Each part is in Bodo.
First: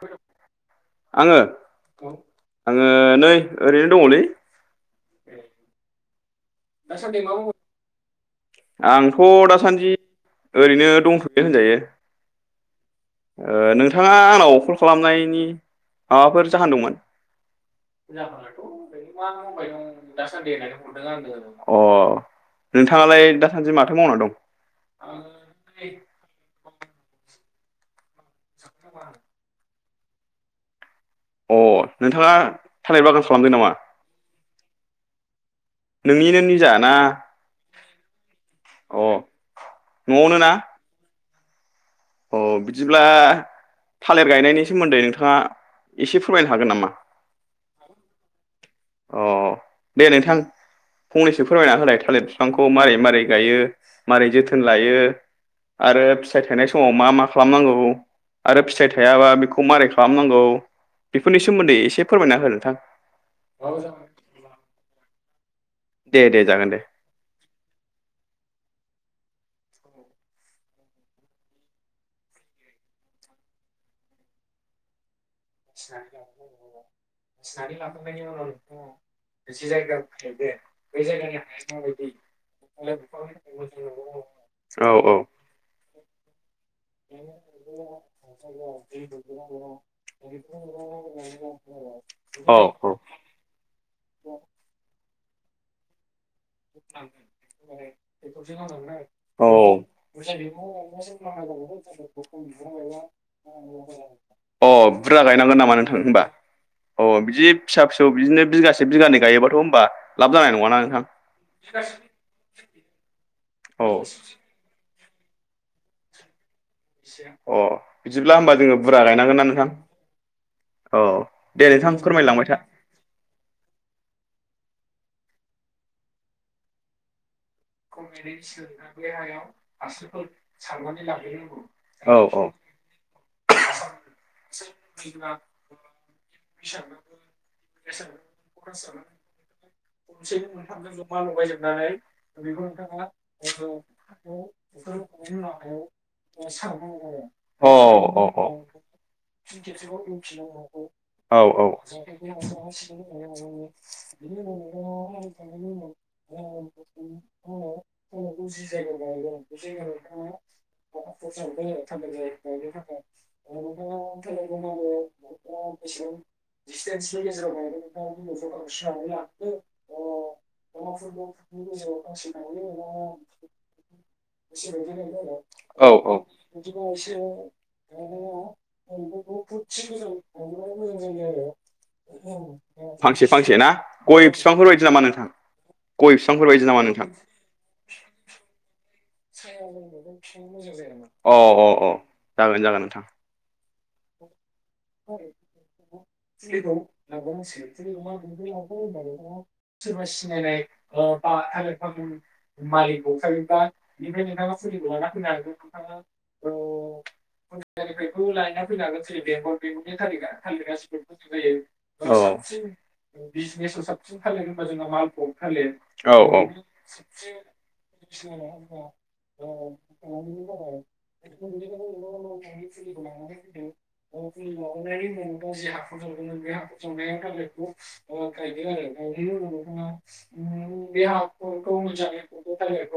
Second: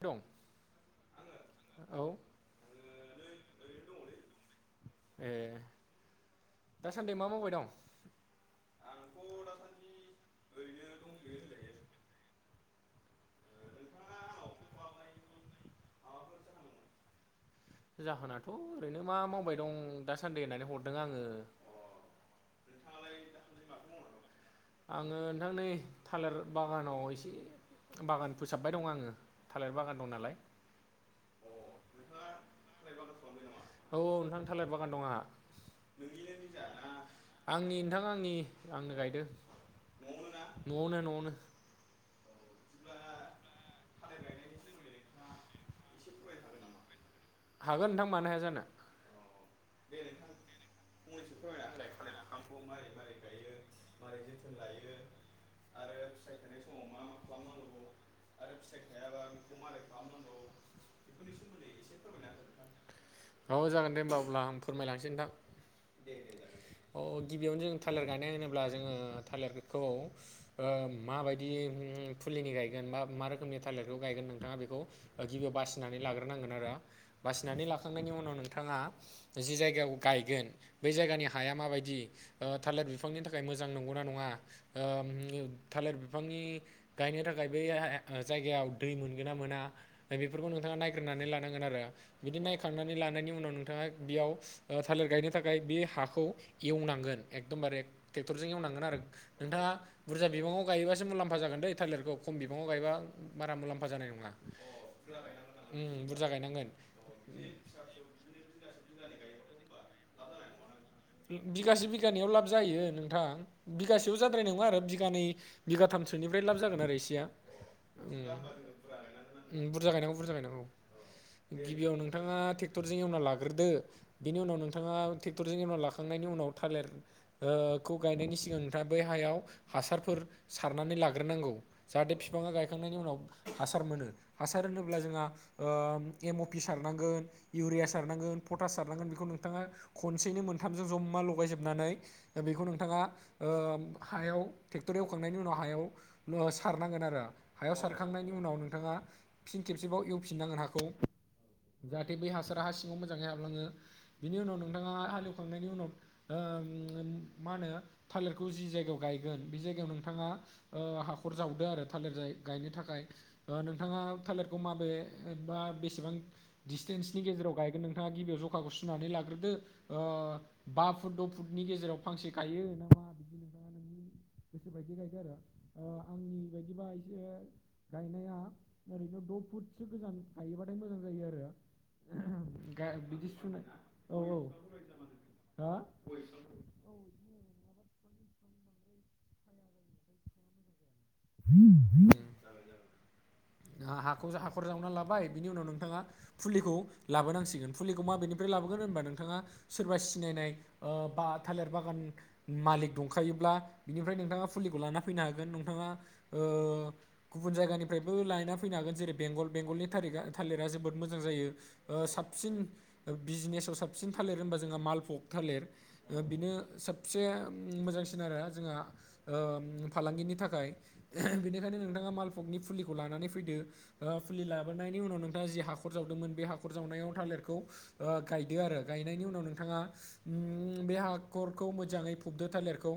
दं आङो औ आङो नै ओरैनो दङलै ए दासान्दि मा मावबाय दं? आंथ' दासान्दि ओरैनो दंथ'यो होनजायो ओ नोंथाङा आंनाव कल खालामनायनि माबाफोर जाहोन दंमोन [unintelligible] जाहोनाथ' ओरैनो मा मावबाय दं दासान्दि होननानै अ नोंथांङालाय दासान्दि माथो मावना दं? आङो नोंथां नै थालिर बागानाव एसे बागान फोसाबबाय दं आङो थालिर बागान दं नालाय अ नोंथाङा थालिर बागान खालामदों नामा? औ नोंथां थालिर बागान दं आंहा नोंनिनो निजा ना? आंनि नोंथां आंनि आंनो अ गायदों न'आवनो ना न'आवनो न'आवनो अ बिदिब्ला थालिर गायनायनि सोमोन्दै नोंथाङा एसे फोरमायनो हागोन नामा? हागोन नोंथां मानो हाया जानो। अ दे नोंथां फंनैसो फोरमायना होलाय थालिर बिफांखौ मारै मारै गायो मारै जोथोन लायो। आरो फिथाइ थाइनाय सम मा मा खालामनांगौ आरो फिथाइ थाइयाबा बेखौ मारै खालामनांगौ। बेफोरनि सोमोन्दै एसे फोरमायना हो नोंथां। औ दे दे जागोन दे ओ गिबियावनो जों थालिर गाय होनोब्ला जोङो थालिर थालिरखौ ओ माबायदि फुलिनि गायगोन बा मा रोखोमनि थालिरखौ गायगोन नोंथां बेखौ गिबियाव बाय बासिनानै लाग्रोनांगोन आरो बासिनानै लाखांनायनि उनाव नोंथाङा जि जायगायाव गायगोन बे जायगानि हाया माबायदि थालिर बिफांनि थाखाय मोजां नंगौना नङा ओ औ थालिर बिफांनि गायनो थाखाय बै जायगायाव दै मोनगोना मोना बेफोरखौ नोंथाङा नाय्रनानै लांगोन आरो बिदि औ नायखांनानै औ लानायनि उनाव नोंथाङा बियाव ओ थालिर गायनो थाखाय बे हाखौ एवनांगोन एकदमबारे ट्रेक्टरजों एवनांगोन आरो औ नोंथाङा बुरजा बिबाङाव गायोबासो मुलामफा [unintelligible] थालिरखौ खम बिबांङाव गायबा मारा मुलाम्फा जानाय नङा अ बुरजा गायनांगोन नामा नोंथां उम होनोमबा? बुरजा गायनांगोन अ बिदि फिसा फिसौ बिदिनो बिगासे बिगानै गायोबाथ' होमबा लाब जानाय नङाना नोंथां? बिगासे बिगानैयाव लाब जायो नोंथां औ बिगासेयाव जाद्राय नङा आरो बिगानै बिगाथामसोनि अ बिदिब्ला होमबा जोङो बुरजा गायनांगोन ना उम नोंथां? बुरजा गायनांगौ बुरजा गायनांगौ औ दे गिबियाव नोंथां नोंथाङा फोरमायलांबाय था ट्रेक्टरजों एवना लाग्रोदो बेनि उनाव नोंथाङा ट्रेक्टरजों ऐउना लाखांनायनि उनाव थालेर ओ खौ गायनायनि सिगां नोंथांङा बै हायाव हासारफोर सारनानै लाग्रोनांगौ औ जाहाथे बिफां बिफांङा गायखांनायनि उनाव हासार मोनो हासार होनोब्ला जोंहा ओ एम अपि सारनांगोन इउरिया सारनांगोन पटास सारनांगोन बेखौ नोंथाङा खनसेनो मोनथामजों जमा लगायजोबनानै दा बेखौ नोंथाङा औ हायाव सारखांनायनि औ उनाव नोंथाङा फिन खेबसेबाव एवफिननांगोन हाखौ औ जाहाथे बै हासारा हा सिङाव मोजाङै हाबलाङो बिनि औ उनाव नोंथाङा हालेवखांनायनि उनाव ओ [unintelligible] [unintelligible] मा होनो थालिरखौ जि जायगायाव गायगोन बे जायगायाव नोंथाङा ओ हाखर जावदो आरो थालिर जाय गायनो थाखाय दिडसटेन्सनि गेजेराव गायगोन नोंथाङा गिबियाव जखाखौ सुनानै लाग्रोदो ओ बा फुट द' फुट नि गेजेराव फांसे गायो [unintelligible] गायदो आरो ओ औ औ आंनि बायदिबा एसे गायनाया ओरैनो द' फुटसो गोजान गायोबाथाय मोजां जायो आरो गा [unintelligible] फांसे बिदि फांसे सुनाय ना औ गय औ बिफांफोरबायायदि नामा नोंथां हा ग बिफां बेफोरबायदि नामा नोंथां अ अ अ जागोन जागोन नोंथां हा हाखौ हाखर जावना लाबाय बिनि उनाव नोंथाङा फुलिखौ लाबोनांसिगोन फुलिखौ मा बेनिफ्राय ला नोंथाङा सोरबा सिनायनाय ओ बा थालिर बागान मालिक दंखायोब्ला बिनिफ्राय नोंथांआ फुलिखौ लायना फैनो हागोन नोंथांआ ओ गुबुन जायगानिफ्रायबो ल फै बेनि आगोल जेरै बेंगल बेंगलनि थारिगा थालिरा जोबोर मोजां जायो ओ औ औ साबसिन बिजनेस साबसिन थालिर होनबा जोंहा मालफक थालेर बिनो सबसे मोजांसिन आरो जों दा ओ फालांगिनि थाखाय बेनिखायनो नोंथाङा मालभकनि फुलिखौ लानानै ओ फुलि लाबोनायनि उनाव नोंथाङा जि हाखर जावदोंमोन बे हाखर जावनायाव थालिरखौ ओ गाइ बिदि आरो गायनायनि उनाव नोंथाङा उम बे हाखरखौ मोजाङै फबदो थालिरखौ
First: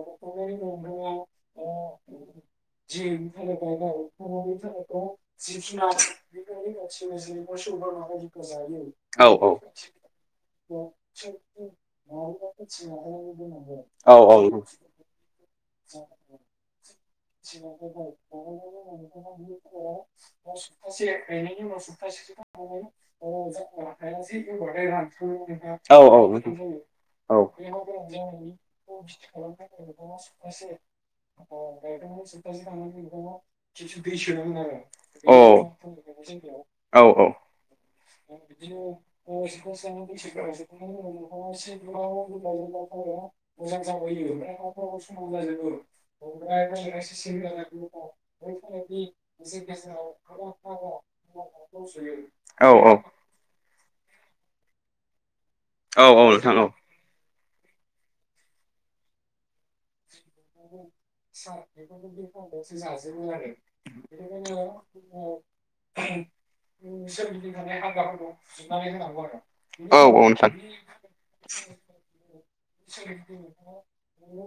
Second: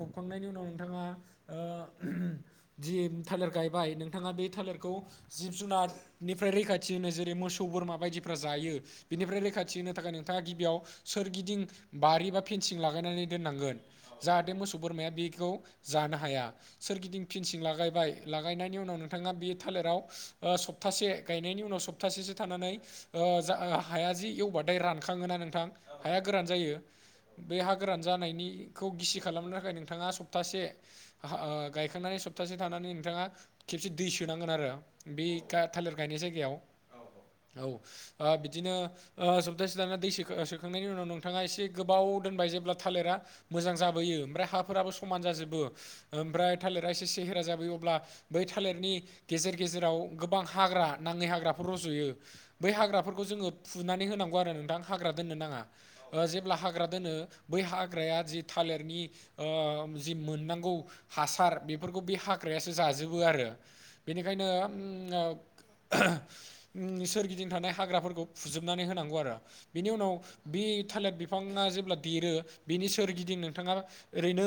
फबखांनायनि उनाव जिब जुनारनिफ्राइ रैखाथि होनो जेरै मोसौ बोरमा बायदिफ्रा जायो औ बिनिफ्राय औ रैखाथि हो बेनि थाखाय नोंथाङा गिबियाव सोरगिदिं बारि बा फेनसिं लागायनानै दोननांगोन औ जाहाथे मोसौफोर बोरमाया बेखौ जानो हाया सोरगिदिं पेनसिं लागायबाय लागायनायनि उनाव नोंथांआ बे थालिरेराव ओ सप्तासे गायनायनि उनाव सप्तासेसो थानानै ओ जा हाया जि एवबाइ नाथाय रानखाङोना नोंथां औ नोंथां औ हाया औ गोरान नोंथां जायो औ बे हा गोरान जानायनिखौ गिसि खालामनो थाखाय नोंथाङा सप्तासे अहो गायखांनानै सप्तासे थानानै नोंथाङा खेबसे दै सो औ जायगायाव औ औ औ ओ बिदिनो सप्तासे थाना दै सोखांनायनि उनाव नोंथाङा एसे गोबाव दोनबाय जेब्रा थालिरा मोजां जाबोयो ओफ्राय हाफोराबो सम जाजोबो ओमफ्राय थालिरा एसेे सेहेरा जा जाबोयो अब्ला बै थालिरनि गेजेर गेजेराव गोबां हाग्रा नाङै हाग्राफोर रज'यो बै हाग्राफोरखौ जोङो फुनानै होनांगौ नंगौ आरो नोंथां हाग्रा दोननो नाङा औ जेब्ला नोंथां हाग्रा दोनो बै हाग्राया जि थालिरनि ओम जि मोननांगौ हासार बेफोरखौ बे हाग्रायासो जाजोबो आरो बेनिखायनो उम ओ उम सोरगिदिं थानाय हाग्राफोरखौ फुजोबनानै होनांगौ आरो बेनि उनाव बि बि थालिर बिफाङा जेब्ला देरो बेनि सोरगिदिं नोंथाङा ओरैनो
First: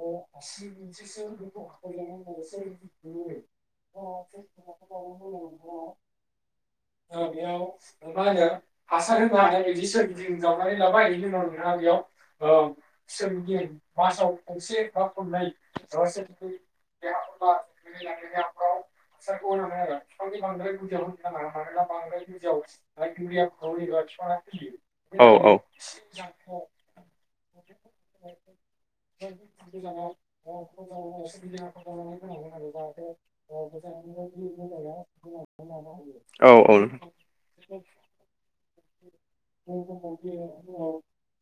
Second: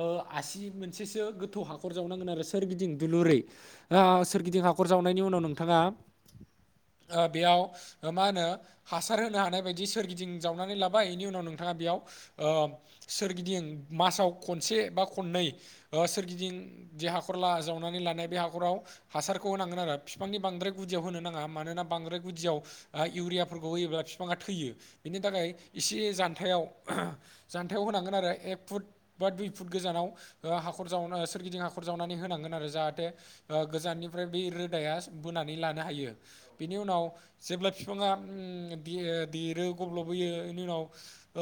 ओ आसि मोनसेसो गोथौ हाखर जावनांगोन आरो सोरगिदिं जोलुरै ओ सोरगिदिं हाखर जावनायनि उनाव नोंथाङा ओ बेयाव ओ मा होनो हासार होनो हानाय बायदि सोरगिदिं जावनानै लाबाय बेनि उनाव नों ओ बेयाव ओ सोरगिदिं मासाव खनसे बा खननै ओ सोरगिदिं दि हाखर ला जा वनानै लानाय बे हाखराव हासारखौ होनांगोन आरो बिफांनि बांद्राय गुदियाव होनो नाङा मानोना बांद्राय गुदियाव ओ इउरियाफोरखौ होयोब्ला बिफाङा थैयो बिनि औ नोंथां औ थाखाय इसे जाथायाव जानथायाव बेखौ होनांगोन आरो ए फुट बा दुइ फुट गोजानाव ओ हाखर जावनो ओ सोरगिदिं हाखर जावनानै होनांगोन आरो जाहाथे ओ गोजाननिफ्राय बि रोदाया बोनानै लानो हायो बेनि औ उनाव जेब्ला बिफां उम बियो देरो गब्ल'बबोयो बेनि उनाव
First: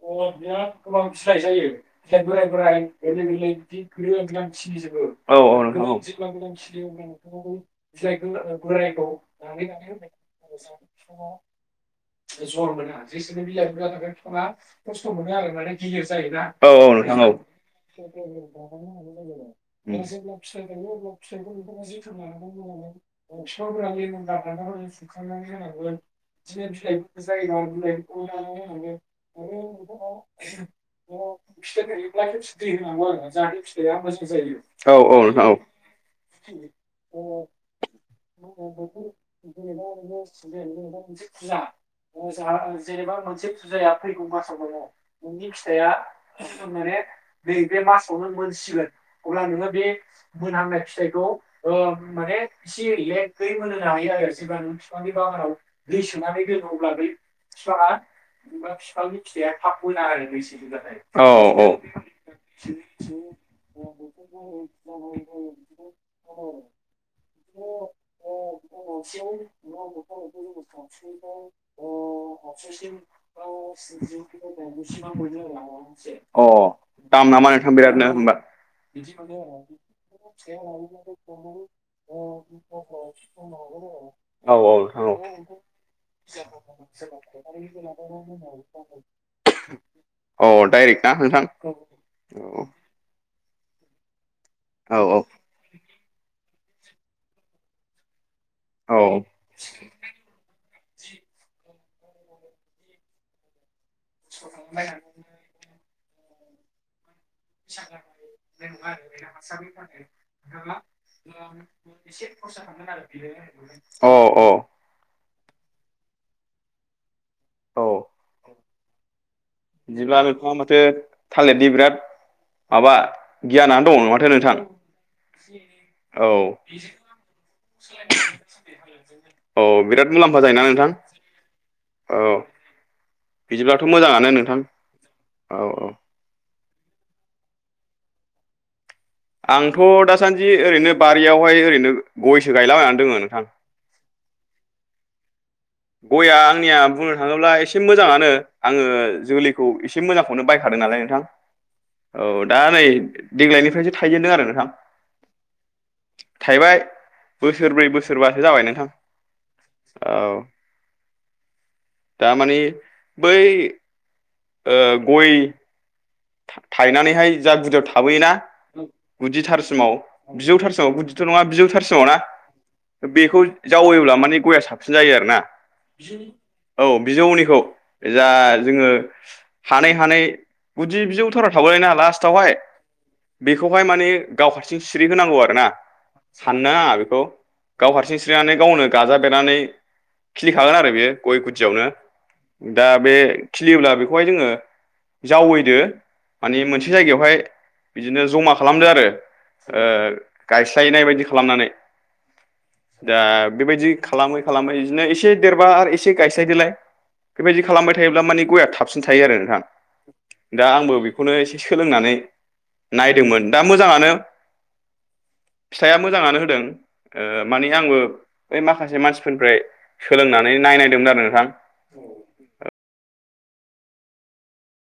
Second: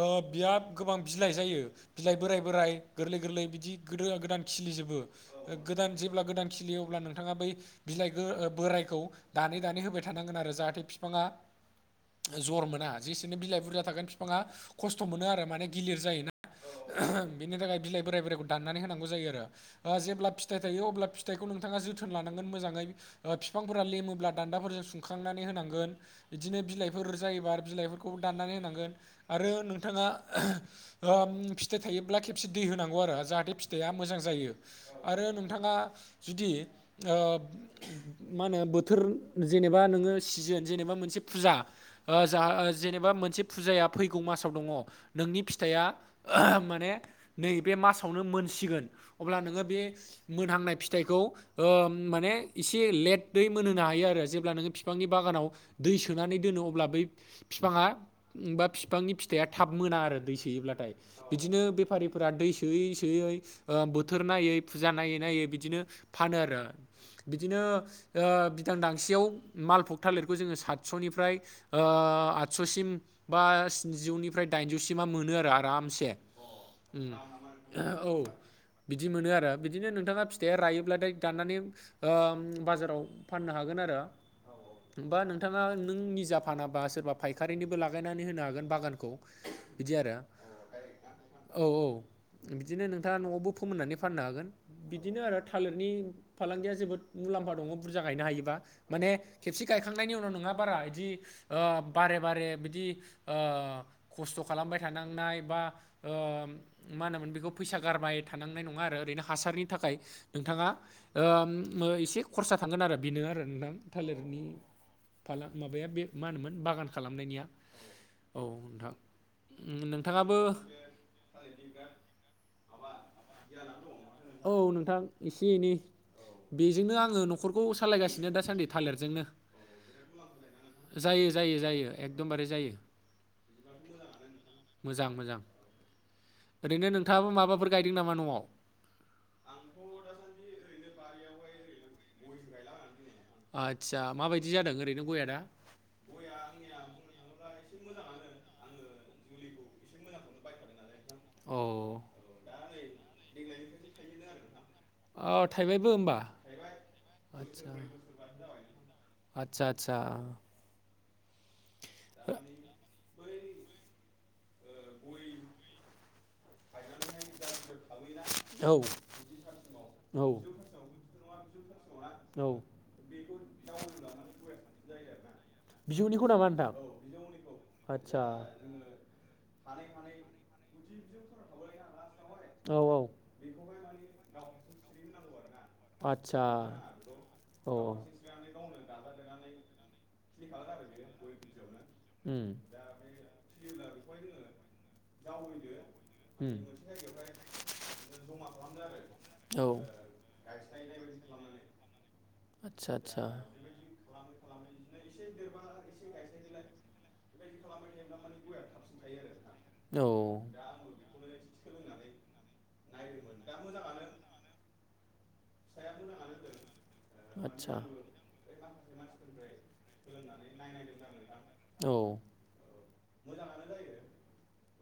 ओ बिराद गोबां बिलाइ जायो बिलाइ एसे बोराय बोराइ बोराय बोराइ गोरलै गोरलै बिदि जि गोदो गोलोयो गोदान गोरान खिलिजोबो सिरिजोबो औ औ गोदान नोंथां औ जेब्ला गोदान खिलियो अब्ला नोंथाङा बै बिलाइ बोरायखौ दानै दानै होबाय थानांगोन आरो जाहाथे बिफांआ बा जर मोना जेसेनो बिलाइ बुरजा थागोन बिफाङा खस्थ' मोनो आरो माने गिलिर जायोना औ ओहोम बिनि थाखाय बिलाइ बोराइ बोराइखौ दाननानै होनांगौ जायो आरो जेब्ला फिथाइ थायो अब्ला फिथाइखौ नोंथाङा जोथोन लानांगोन मोजाङै ओ बिफांफोरा लेमोब्ला दान्दाफोरजों सुंखांनानै होनांगोन बिदिनो बिलाइफोर जायोबा बिलाइफोरखौ दाननानै होनांगोन आरो नोंथाङा ओ ओम फिथाइ थायोब्ला खेबसे दै होनांगौ आरो जानो फिथाइया मोजां जायो औ औ आरो नोंथां औ नोंथाङा जुदि ओ मा होनो बोथोर जेनेबा नोङो सिजोन जेनेबा मोनसे फुजा जेनेबा मोनसे फुजाया फैगौ मासाव दङ नोंनि फिथाइया माने नैब मासावनो मोनसिगोन अब्ला नोङो बे मोनहांनायि थायखौ ओ माने एसे लेथदै मोनहोनो हायो आरो जेब्ला नोङो फिफांनि बागानआव दै दै सोनानै दोनो अब्ला बै बिफाङाा बिफांनि फिथाइया थाब मोना आरो दै सोयोब्लाथाय औ बिदिनो औ बेफारिफोरा दै सोयै सोयै बोथोर नायै फुजा नायै नायै बिदिनो फानो आरो बिदिनो बिदांदांसेयाव मालफग थालिरखौ जोङो सातस'निफ्राय ओ ओ आदस'सिम बा स्निौनिफ्राय दाइनजौसिमा मोनो आरो आरामसे अ दाम नामा नोंथां बिरादनो औ होमबा बिदि मोनो आरो बिदिनो नोंथाङा फिथाइया रायो। दाननानै ओ बाजारआव फनो होगोन आरो औ औ बा नोंथां नोंथाङा नों निजा फानाबा सोरबा फायखारिनिबो लागायनानै होनो हागोन बागानखौ बिदि आरो अ डाइरेक्ट ना नोंथां। औ औ औ बिदिनो नोंथाङा न'आवबो फोमोननानै फाननो हागोन औ बिदिनो आरो थालिरनि फालांगिया जोबोद मुलाम्फा दङ बुरजा गायनो हायोबा। माने औ खेबसे गायखांनायनि उनाव नङा बारा बिदि बारे बारे बिदि खस्थ' खालामबाय थानांनाय बा मा होनोमोन बेखौ फैसा गारबाय थानांनाय नङा आरो ओरैनो हासारनि थाखाय। नोंथाङा एसे खरसा थांगोन आरो बेनो आरो नोंथां औ थालिरनि फालां माबाया बे मा होनोमोन बागान खालामनायनिया औ औ नोंथां बिदिब्ला नोंथाङाबो नोंथां आं माथो थालिदनि बिराद माबा गियानानो दङ ना माथो नोंथां। एसे एनै औ बेजोंनो आङो न'खरखौ सालायगासिनो दासान्दि थालिरजोंनो औ बिराद मुलाम्फा जायोना नोंथां? जायो जायो जायो औ एकदमबारे जायो। बिदिब्लाथ' मोजाङानो नोंथां मोजां मोजां औ औ। ओरैनो नोंथाङाबो माबाफोर गायदों नामा न'आव? आंथ' दासान्दि ओरैनो बारियावहाय ओरैनो गयसो गायलाबायनानै दोङो। नोंथां आदसा माबायदि जादों ओरैनो गया दा? गया आंनिया बुंनो थाङोब्ला एसे मोजाङानो आङो जोलैखौ एसे मोजांखौनो बायखादों। नालाय नोंथां अ औ दा नै देग्लायनिफ्रायसो थायजेनदों आरो नोंथां। अ थाइबायबो होमबा थाइबाय आदसा बोसोरब्रै बोसोरबासो जाबाय नोंथां आदसा आदसा औ दामानि बै गय थायनानैहाय जा गुदियाव थाबोयोना औ गुदिथारसिमाव औ बिजौथारसिमाव गुदिथ' नङा बिजौथार थारसिमाव ना? औ बेखौ जावयैयोब्ला माने गया साबसिन जायो आरो ना बिजौनिखौ नामा नोंथां औ बिजौनिखौ आदसा जा जोङो हानै हानै गुदि बिजौ थाराव थाबायना लास्टावहाय औ औ बेखौहाय माने गाव हारसिं सिरि होनांगौ आरो ना आदसा साननाङा बेखौ औ गाव हारसिं स्रिनानै गावनो गाजा बेरनानै खिलिखागोन आरो बेयो गय गुदियावनो उम दा बे खिलियोब्ला बेखौहाय जोङो जावैदो उम मानि मोनसे जायगायावहाय बिदिनो जमा खालामदो आरो औ ओ गायस्लायनाय बायदि खालामनानै। आदसा दा आदसा बेबायदि खालामै खालामै बिदिनो एसे देरबा आरो एसे गायस्लायदोलाय। बेबायदि खालामबाय थायोब्ला माने गया थाबसिन थायो आरो नोंथां। औ दा आंबो बेखौनो एसे सोलोंनानै नायदोंमोन दा मोजाङानो। [inaudible] फिथाइआ मोजाङानो होदों मानि आदसा आंबो बै माखासे मानसिफोरनिफ्राय सोलोंनानै नाय नायनायदोंमोन आरो नोंथां। औ मोजाङानो जायो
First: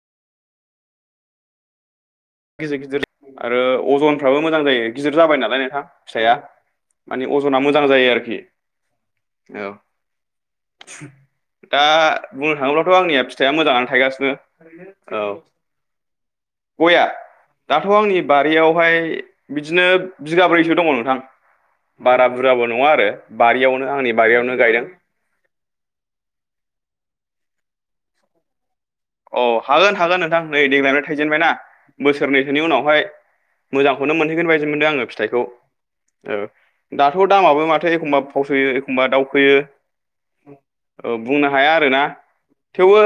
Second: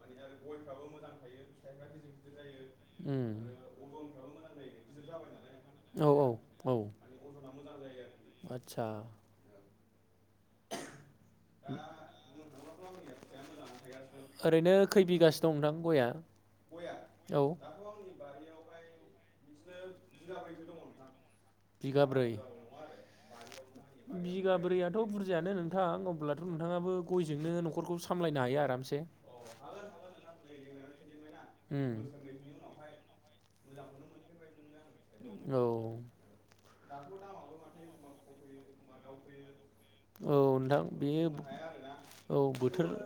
माने आरो गयफ्राबो मोजां थायो फिथाइफ्रा गिदि गिदिर गिदिर आरो अजनफ्राबो मोजां जायो गिदिर जाबाय नालाय। औ फिसाया औ माने अजना मोजां जायो आरोखि आदसा औ। [inaudible] दा बुंनो थाङोब्लाथ' आंनिया फिथाइआ मोजाङानो थायगासिनो। ओरैनो खै औ बिगासो दं नोंथां गया गया औ दाथ' आंनि बारियावहाय बिदिनो बिगाब्रैसो दङ नोंथां बारा बिगाब्रै बुरजाबो नङा आरो बारियावनो। आंनि बारियावनो गायदों बिगाब्रैयाथ' बुरजायानो नोंथां अब्लाथ' नोंथाङाबो गयजोंनो न'खरखौ सामलायनो हायो आरामसे। अ हागोन हागोन नोंथां नै देग्लाय थायजेनबायना उम बोसोरनैसोनि उनावहाय मोजांखौनो मोनहैगोन बायदि मोनदों आङो फिथाइखौ औ औ दाथ' दामाबो माथो एखमबा फावसोयो एखमबा दाउखोयो। औ नोंथां बेयो औ बोथोर थेवबो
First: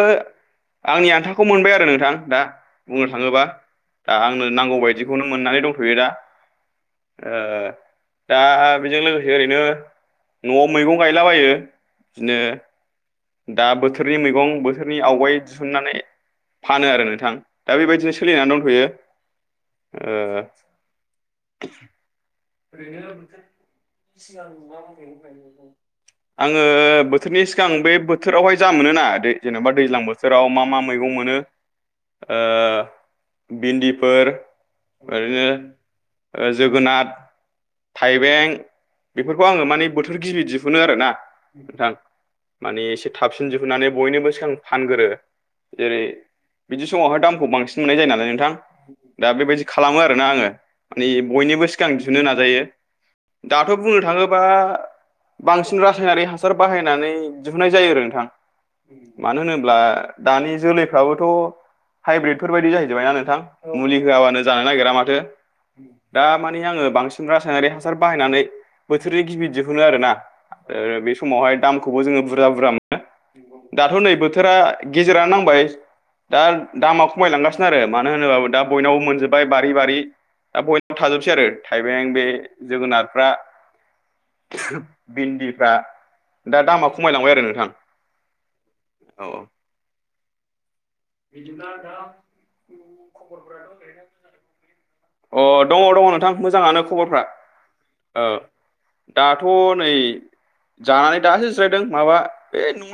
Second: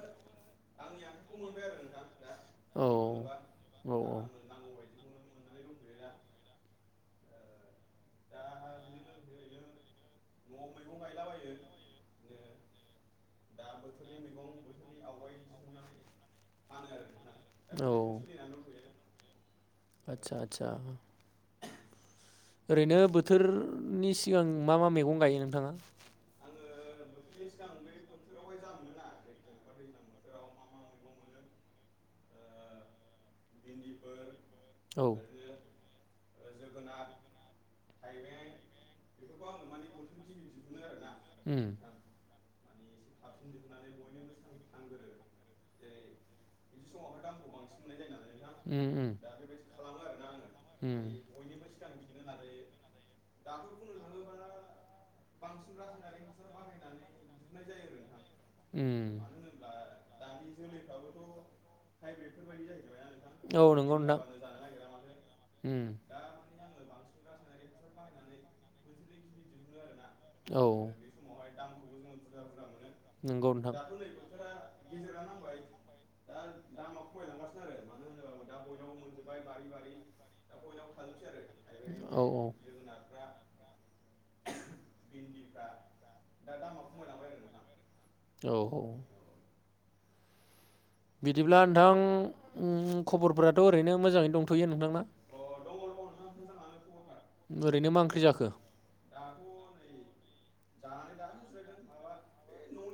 आंनि आन्थाखौ मोनबाय आरो नोंथां दा औ बुंनो थाङोबा औ दा आंनो नांगौ बायदिखौनो मोननानै दं थ'यो दा। ओ दा बेजों लोगोसे ओरैनो न'आव मैगं गायलाबायो बिदिनो दा बोथोरनि मैगं बोथोरनि आवगाय दिहुननानै फानो आरो नोंथां दा औ बेबायदिनो सोलिनानै दंथ'यो। आदसा ओ आदसा। ओरैनो बोथोरनि सिगां मा मा मैगं गायो नोंथाङा? आङो बोथोरनि सिगां बे बोथोरावहाय जा मोनोना दै जेनेबा दैज्लां बो थोराव मा मा मैगं मोनो ओ भिन्दिफोर औ ओरैनो ओ जोगोनाद थाइबें बेफोरखौ आङो माने बोथोर गिबि दिहुनो आरोना उम नोंथां। माने एसे थाबसिन दिहुननानै बयनोबो सिगां फानगोरो। जेरै बिदि समावहाय दामखौ बांसिन मोननाय जायो नालाय नोंथां उम दा बेबायदि खालामो आरोना आङो उम माने बय निबो सिगां दिहुननो नाजायो। दाथ' बुंनो थाङोबा बांसिन रासायनारि हासार बाहायनानै दिहुनो नोंथां उम मानो होनोब्ला दानि जोलैफ्राबोथ' उम हाइब्रिदफोर बायदि जाहैजोबबाय ना नोंथां औ नंगौ मुलि नोंथां होआबानो जानो नागिरा माथो। उम दा मानि आङो बांसिन रासायनारि हासार बाहायनानै बोथोरनि गिबि दिहुनो आरो ना। ओ औ बे समावहाय दामखौबो जोङो बुरजा बुरजा मोनो। नंगौ नोंथां दाथ' नै बोथोरा गेजेरानो नांबाय। दा दामा खमायलांगासिनो आरो मानो होनोबाबो दा बयनावबो मोनजोबबाय बारि बारि। दा बयनावबो थाजोबसै आरो थाइबें औ बे जोगोनारफ्रा भिन्दिफ्रा दा दामा खमायलांबाय आरो नोंथां। औ औ औ। बिदिब्ला नोंथां ओंम खबरफोराथ' ओरैनो मोजाङै दंथ'यो नोंथांना? अ दङ' दङ' नोंथां मोजाङानो खबरफ्रा। ओरैनो मा ओंख्रि ओ। जाखो? दाथ' नै जानानै दासो जिरायदों माबा ऐ